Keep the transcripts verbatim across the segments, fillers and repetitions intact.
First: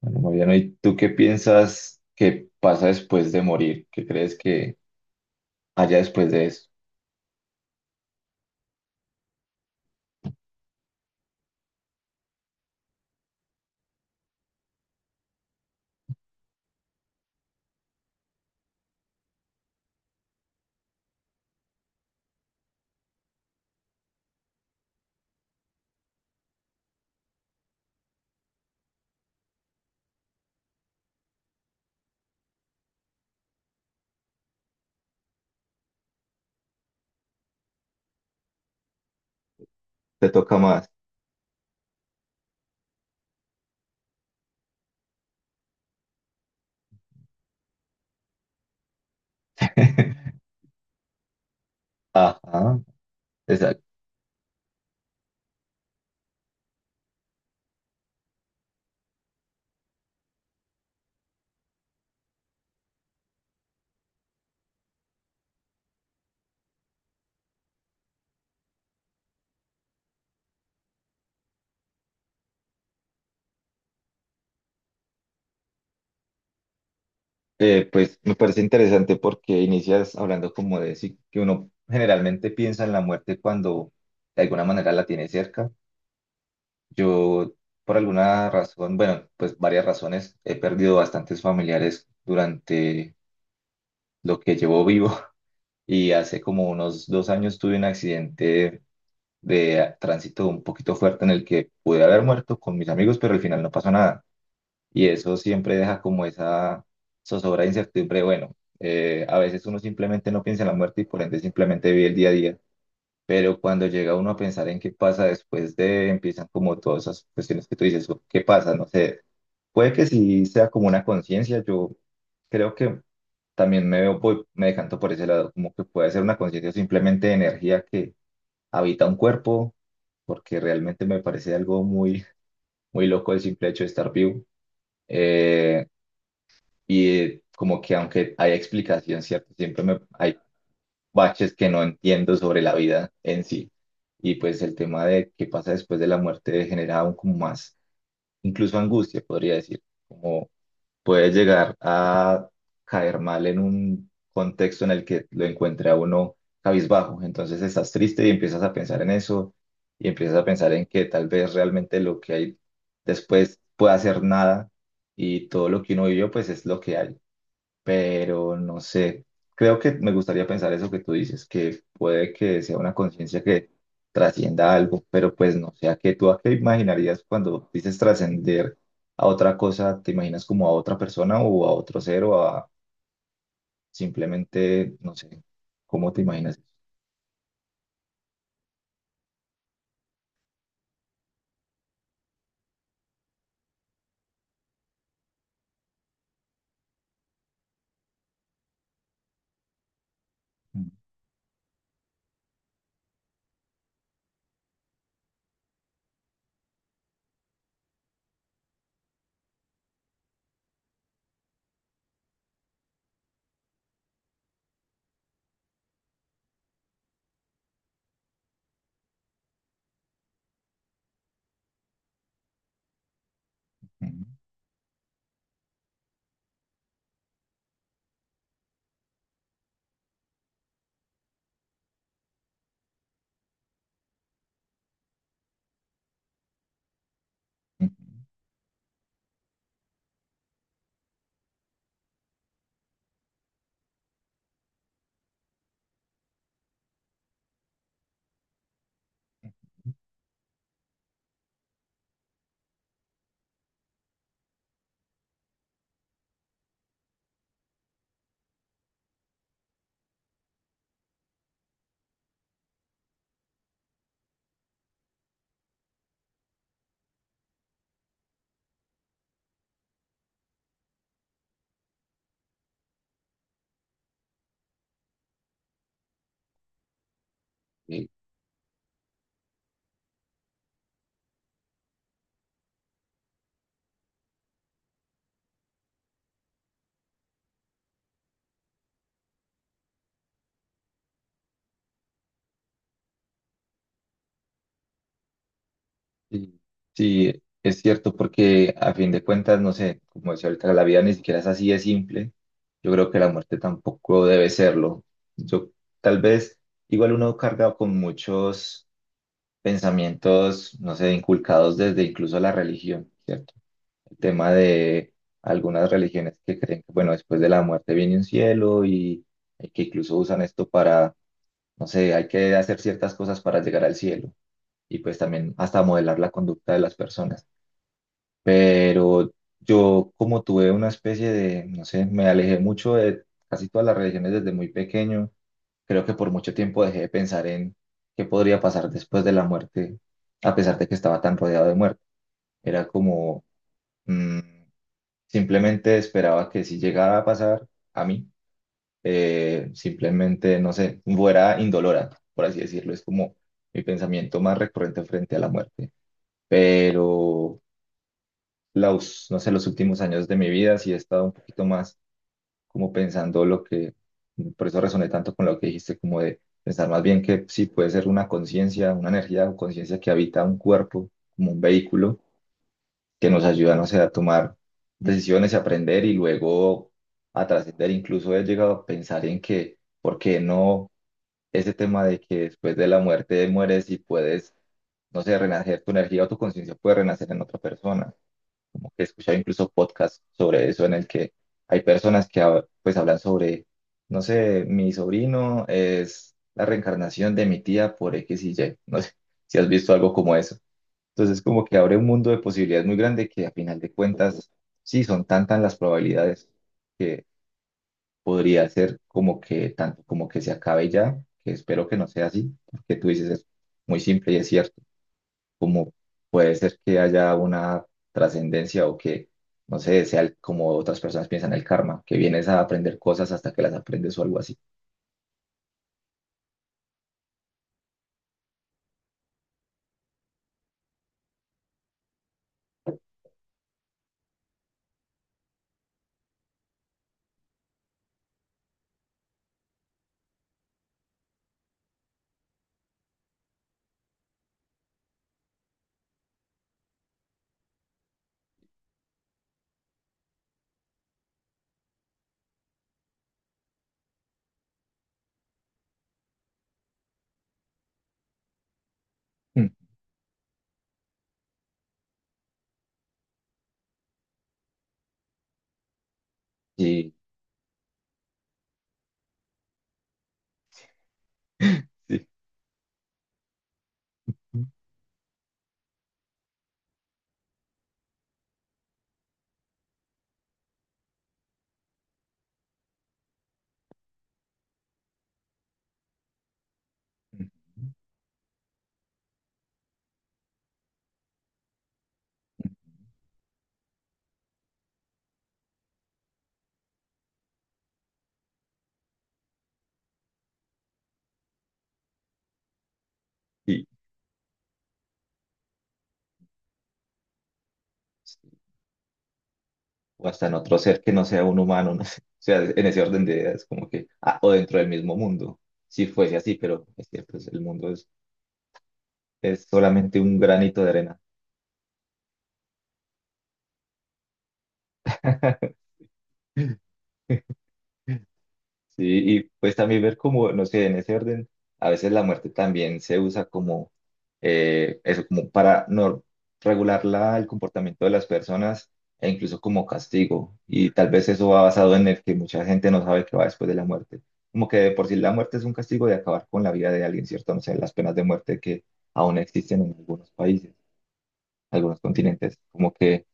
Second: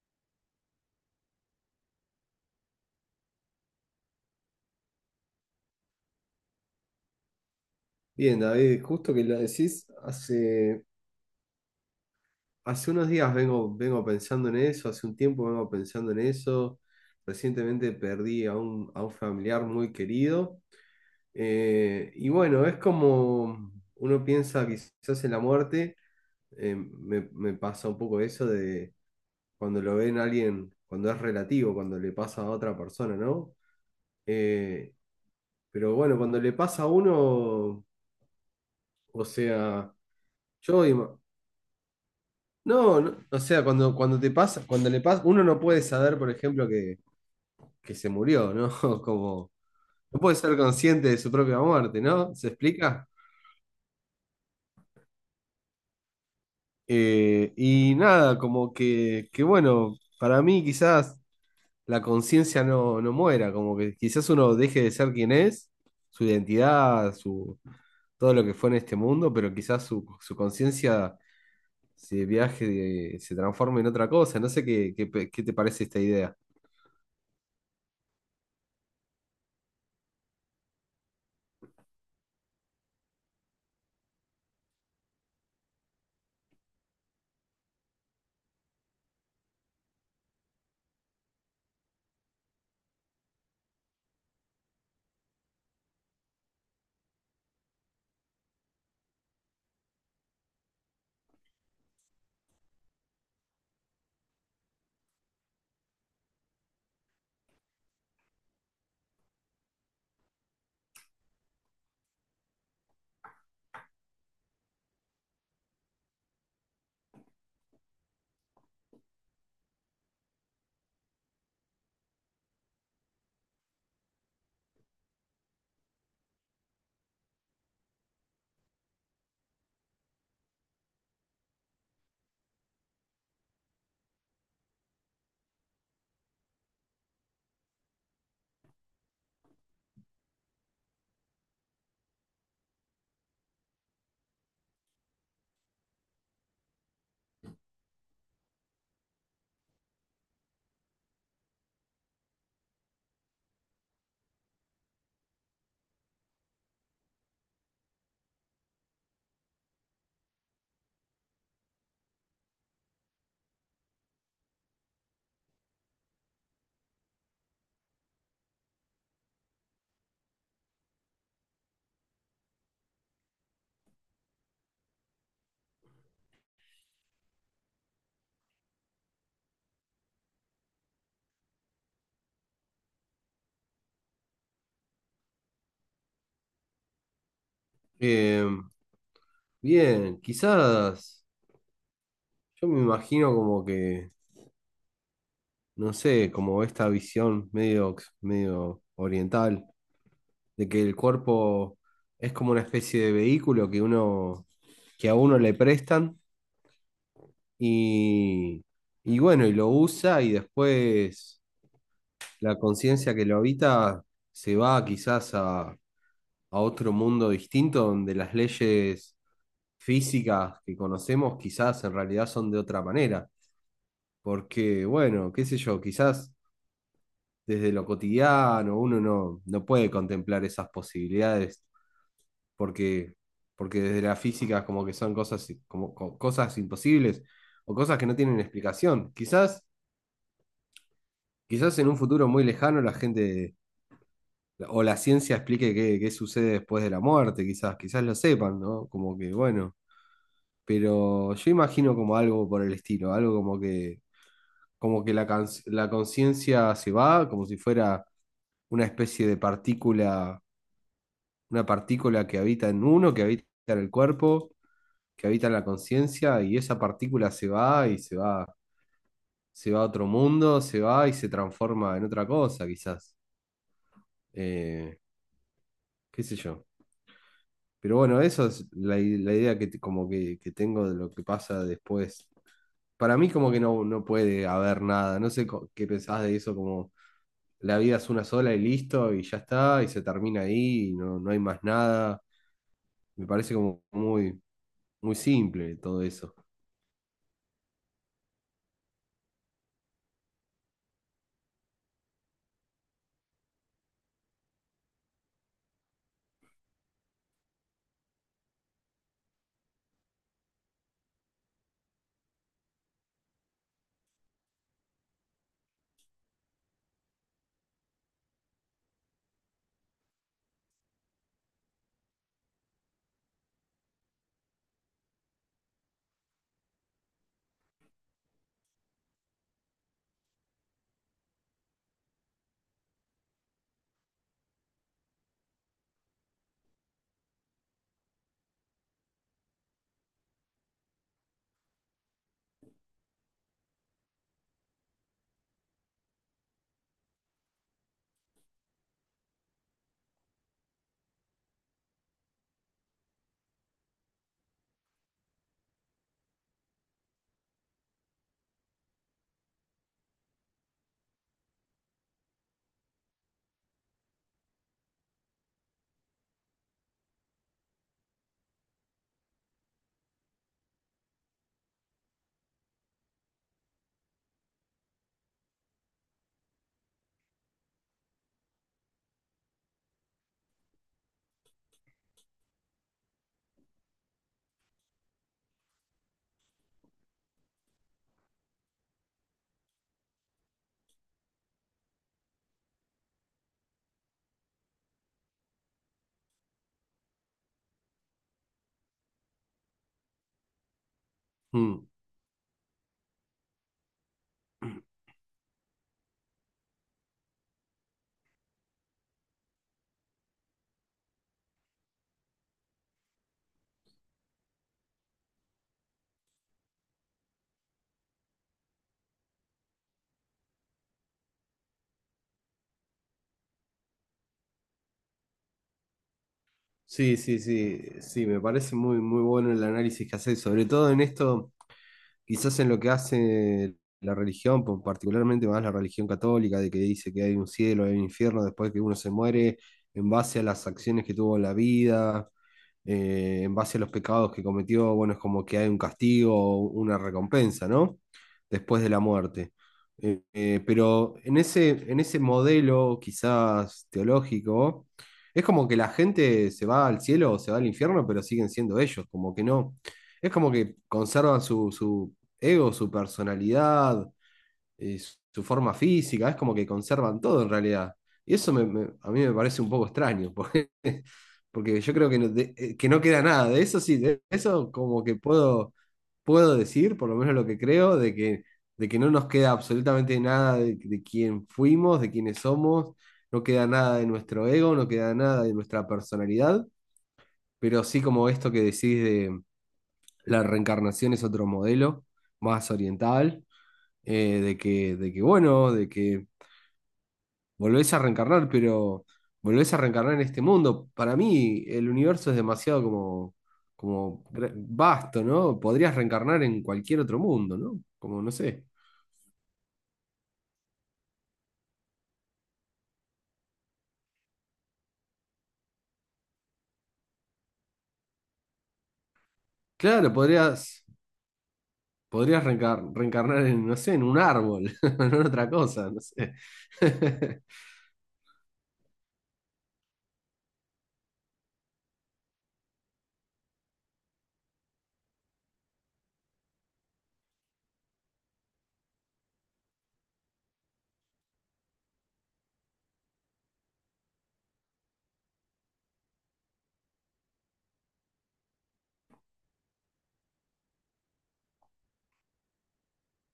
Bueno, Mariano, ¿y tú qué piensas que pasa después de morir? ¿Qué crees que haya después de eso? Bien, David, justo que lo decís, hace, hace unos días vengo, vengo pensando en eso, hace un tiempo vengo pensando en eso. Recientemente perdí a un, a un familiar muy querido. Eh, y bueno, es como uno piensa quizás en la muerte, eh, me, me pasa un poco eso de cuando lo ven a alguien, cuando es relativo, cuando le pasa a otra persona, ¿no? Eh, pero bueno, cuando le pasa a uno, o sea... ¿Te toca Yo más? ima- No, no, o sea, cuando, cuando te pasa, cuando le pasa, uno no puede saber, por ejemplo, que, que se murió, ¿no? Como, no puede ser consciente de su propia muerte, ¿no? ¿Se Ajá, explica? exacto. Eh, y nada, como que, que bueno, para mí quizás la conciencia no, no muera, como que quizás uno deje de ser quien es, su identidad, su, todo lo que fue en este mundo, pero quizás su, su conciencia se viaje, se transforme en otra cosa. No sé qué, qué, pe- qué te parece esta idea. Eh, pues me parece interesante porque inicias hablando como de sí, que uno generalmente piensa en la muerte cuando de alguna manera la tiene cerca. Yo, por alguna razón, bueno, pues varias razones, he perdido bastantes familiares durante lo que llevo vivo y hace como unos dos años tuve un accidente de tránsito un poquito fuerte en el que pude haber muerto con mis amigos, pero al final no pasó nada. Y eso siempre deja como esa zozobra de incertidumbre. Bueno, eh, a veces uno simplemente no piensa en la muerte y por ende simplemente vive el día a día. Pero cuando llega uno a pensar en qué pasa después de, empiezan como todas esas cuestiones que tú dices, o ¿qué pasa? No sé. Puede que sí sea como una conciencia. Yo creo que también me veo, voy- me decanto por ese lado, como que puede ser una conciencia o simplemente energía que habita un cuerpo, porque realmente me parece algo muy, muy loco el simple hecho de estar vivo. Eh, y eh, Como que aunque hay explicación, ¿cierto? Siempre me, hay baches que no entiendo sobre la vida en sí. Y pues el tema de qué pasa después de la muerte genera aún como más, incluso angustia, podría decir, como puede llegar a caer mal en un contexto en el que lo encuentre a uno cabizbajo. Entonces estás triste y empiezas a pensar en eso y empiezas a pensar en que tal vez realmente lo que hay después pueda ser nada y todo lo que uno vivió pues es lo que hay, pero no sé, creo que me gustaría pensar eso que tú dices, que puede que sea una conciencia que trascienda algo, pero pues no sé, ¿a qué tú a qué imaginarías cuando dices trascender a otra cosa? ¿Te imaginas como a otra persona o a otro ser o a simplemente, no sé, cómo te imaginas eso? Eh, Bien, quizás yo me imagino como que, no sé, como esta visión medio, ox- medio oriental de que Ujú, el cuerpo es como una especie de vehículo que uno, que a uno le prestan y, y bueno, y lo usa y después la conciencia que lo habita se va quizás a, a otro mundo distinto donde las leyes físicas que conocemos quizás en realidad son de otra manera. ujú, Porque, bueno, qué sé yo, quizás desde lo cotidiano uno no, no puede contemplar esas posibilidades, porque, porque desde la física como que son cosas, i- como, co- cosas imposibles o ujú. cosas que no tienen explicación. Quizás, quizás en un futuro muy lejano la gente o la ciencia explique qué, qué sucede después de la muerte, quizás, quizás lo sepan, ¿no? Como que, bueno, pero yo imagino como algo por el estilo, algo como que, como que la, cons- la conciencia se va, como si fuera una especie de partícula, una partícula que habita en uno, que habita en el cuerpo, que habita en la conciencia, y esa partícula se va y se va, se va a otro mundo, se va y se transforma en otra cosa, quizás. Eh, Qué sé yo. Pero Ok. bueno, eso es la, i- la idea que, te- como que, que tengo de lo que pasa después. Para mí como que no, no puede haber nada. No sé co- qué pensás de eso, como la vida es una sola y listo, y ya está, y se termina ahí, y no, no hay más nada. Me parece como muy, muy simple todo eso. Sí, sí, es cierto, porque a fin de cuentas, no sé, como decía ahorita, la vida ni siquiera es así de simple. Yo creo que la muerte tampoco debe serlo. Yo, tal vez, igual uno carga con muchos pensamientos, no sé, inculcados desde incluso la religión, ¿cierto? El tema de algunas religiones que creen que, bueno, después de la muerte viene un cielo y y que incluso usan esto para, no sé, hay que hacer ciertas cosas para llegar al cielo y pues también hasta modelar la conducta de las personas, pero yo como tuve una especie de, no sé, me alejé mucho de casi todas las religiones desde muy pequeño, creo que por mucho tiempo dejé de pensar en qué podría pasar después de la muerte, a pesar de que estaba tan rodeado de muerte. Era como, mm, simplemente esperaba que si llegara a pasar a mí, eh, simplemente, no sé, fuera indolora, por así decirlo, es como mi pensamiento más recurrente frente a la muerte. Pero los, no sé, los últimos años de mi vida, sí he estado un poquito más como pensando lo que, por eso resoné tanto con lo que dijiste, como de pensar más bien que sí puede ser una conciencia, una energía o conciencia que habita un cuerpo, como un vehículo, que nos ayuda, no sé, a tomar decisiones y aprender y luego a trascender. Incluso he llegado a pensar en que, ¿por qué no? Ese tema de que después de la muerte mueres y puedes, no sé, renacer tu energía o tu conciencia puede renacer en otra persona, como que he escuchado incluso podcasts sobre eso en el que hay personas que hab- pues hablan sobre, no sé, mi sobrino es la reencarnación de mi tía por X y Y, no sé si has visto algo como eso. Entonces como que Mm. abre un mundo de posibilidades muy grande que a final de cuentas, sí, son tantas las probabilidades que podría ser como que tanto como que se acabe ya, que espero que no sea así, porque tú dices es muy simple y es cierto, como puede ser que haya una trascendencia o que, no sé, sea el- como otras personas piensan el karma, que vienes a aprender cosas hasta que las aprendes o algo así. Sí, sí, sí, sí, me parece muy, muy bueno el análisis que haces, sobre todo en esto quizás en lo que hace la religión, po- particularmente más la religión católica, de que dice que hay un cielo, hay un infierno después que uno se muere, en base a las acciones que tuvo en la vida, eh, en base a los pecados que cometió, bueno, es como que hay un castigo, o una recompensa, ¿no? Después de la muerte. Eh, eh, pero en ese, en ese modelo quizás teológico, es como que la gente se va al cielo o se va al infierno, pero siguen siendo ellos, como que Mm. no. Es como que conservan su, su, ego, su personalidad, eh, su forma física, es como que Y, conservan todo en realidad. Y eso me- me- a mí me parece un poco extraño, porque, porque yo creo que sí. no, de- eh, que no queda nada. De eso sí, de eso como que puedo, puedo decir, por lo menos lo que creo, de que, de que no nos queda absolutamente nada de, de quién fuimos, de quiénes somos, no queda nada de nuestro ego, no queda nada de nuestra personalidad, Ujú. pero sí como esto que decís de la reencarnación es otro modelo más oriental, eh, de que, de que, bueno, de que volvés a reencarnar, pero volvés a reencarnar en este mundo. Para mí, el universo es demasiado como, y- como gra- vasto, ¿no? Podrías reencarnar en cualquier otro mundo, ¿no? Como, no sé. o hasta en otro ser que no sea un humano, no sé. O sea, en ese orden de ideas, como que, ah, o dentro del mismo mundo, si fuese así, pero es que pues, el mundo es, es Claro, solamente un granito podrías, de arena. podrías reencar- reencarnar en, no sé, en un árbol, en otra cosa, no sé. Sí, y pues también ver cómo, no sé, en ese orden, a veces la muerte también se usa como eh, eso, como para no regular la- el comportamiento de las personas e incluso como castigo. Y tal vez eso va basado en el que mucha gente no sabe qué va después de la muerte. Como que de por sí la muerte es un castigo de acabar con la vida de alguien, ¿cierto? No sé, las penas de muerte que aún existen en algunos países, algunos continentes, como que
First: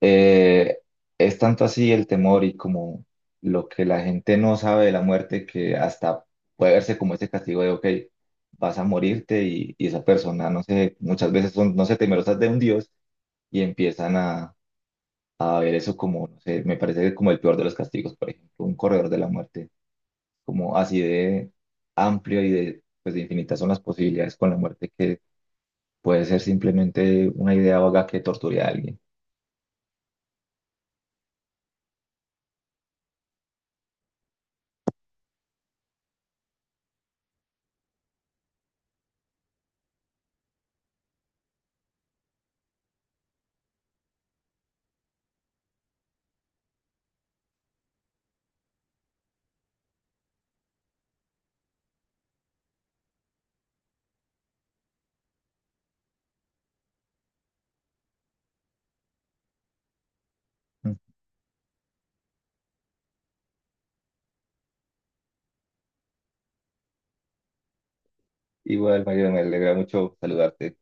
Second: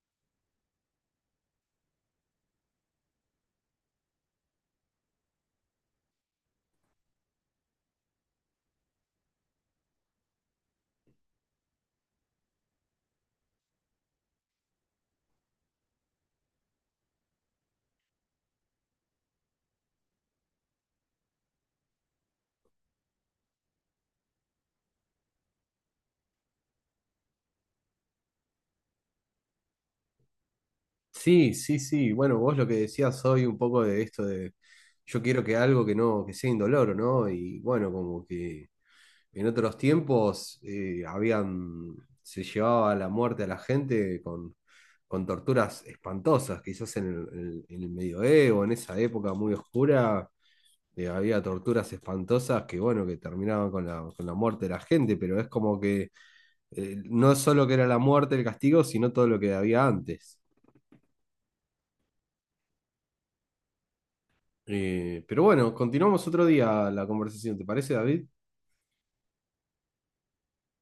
eh, es tanto así el temor y como lo que la gente no sabe de la muerte que hasta puede verse como ese castigo de, ok, vas a morirte, y, y esa persona, no sé, muchas veces son, no sé, temerosas de un dios y empiezan a, a ver eso como, no sé, me parece como el peor de los castigos, por ejemplo, un corredor de la muerte, como así de amplio y de, pues de infinitas son las posibilidades con la muerte que puede ser simplemente una idea vaga que torture a alguien. Sí, sí, sí. Bueno, vos lo que decías hoy un poco de esto de yo quiero que algo que no, que sea indoloro, ¿no? Y bueno, como que en otros tiempos eh, habían, se llevaba la muerte a la gente con, con torturas espantosas, quizás en el, en el- en el medioevo, en esa época muy oscura, eh, había torturas espantosas que, bueno, que terminaban con la, con la muerte de la gente, pero es como que eh, no solo que era la muerte el castigo, sino todo lo que había antes. Mm. Eh, pero bueno, continuamos otro día la conversación, ¿te parece, David? Igual, Mario, me alegra mucho saludarte.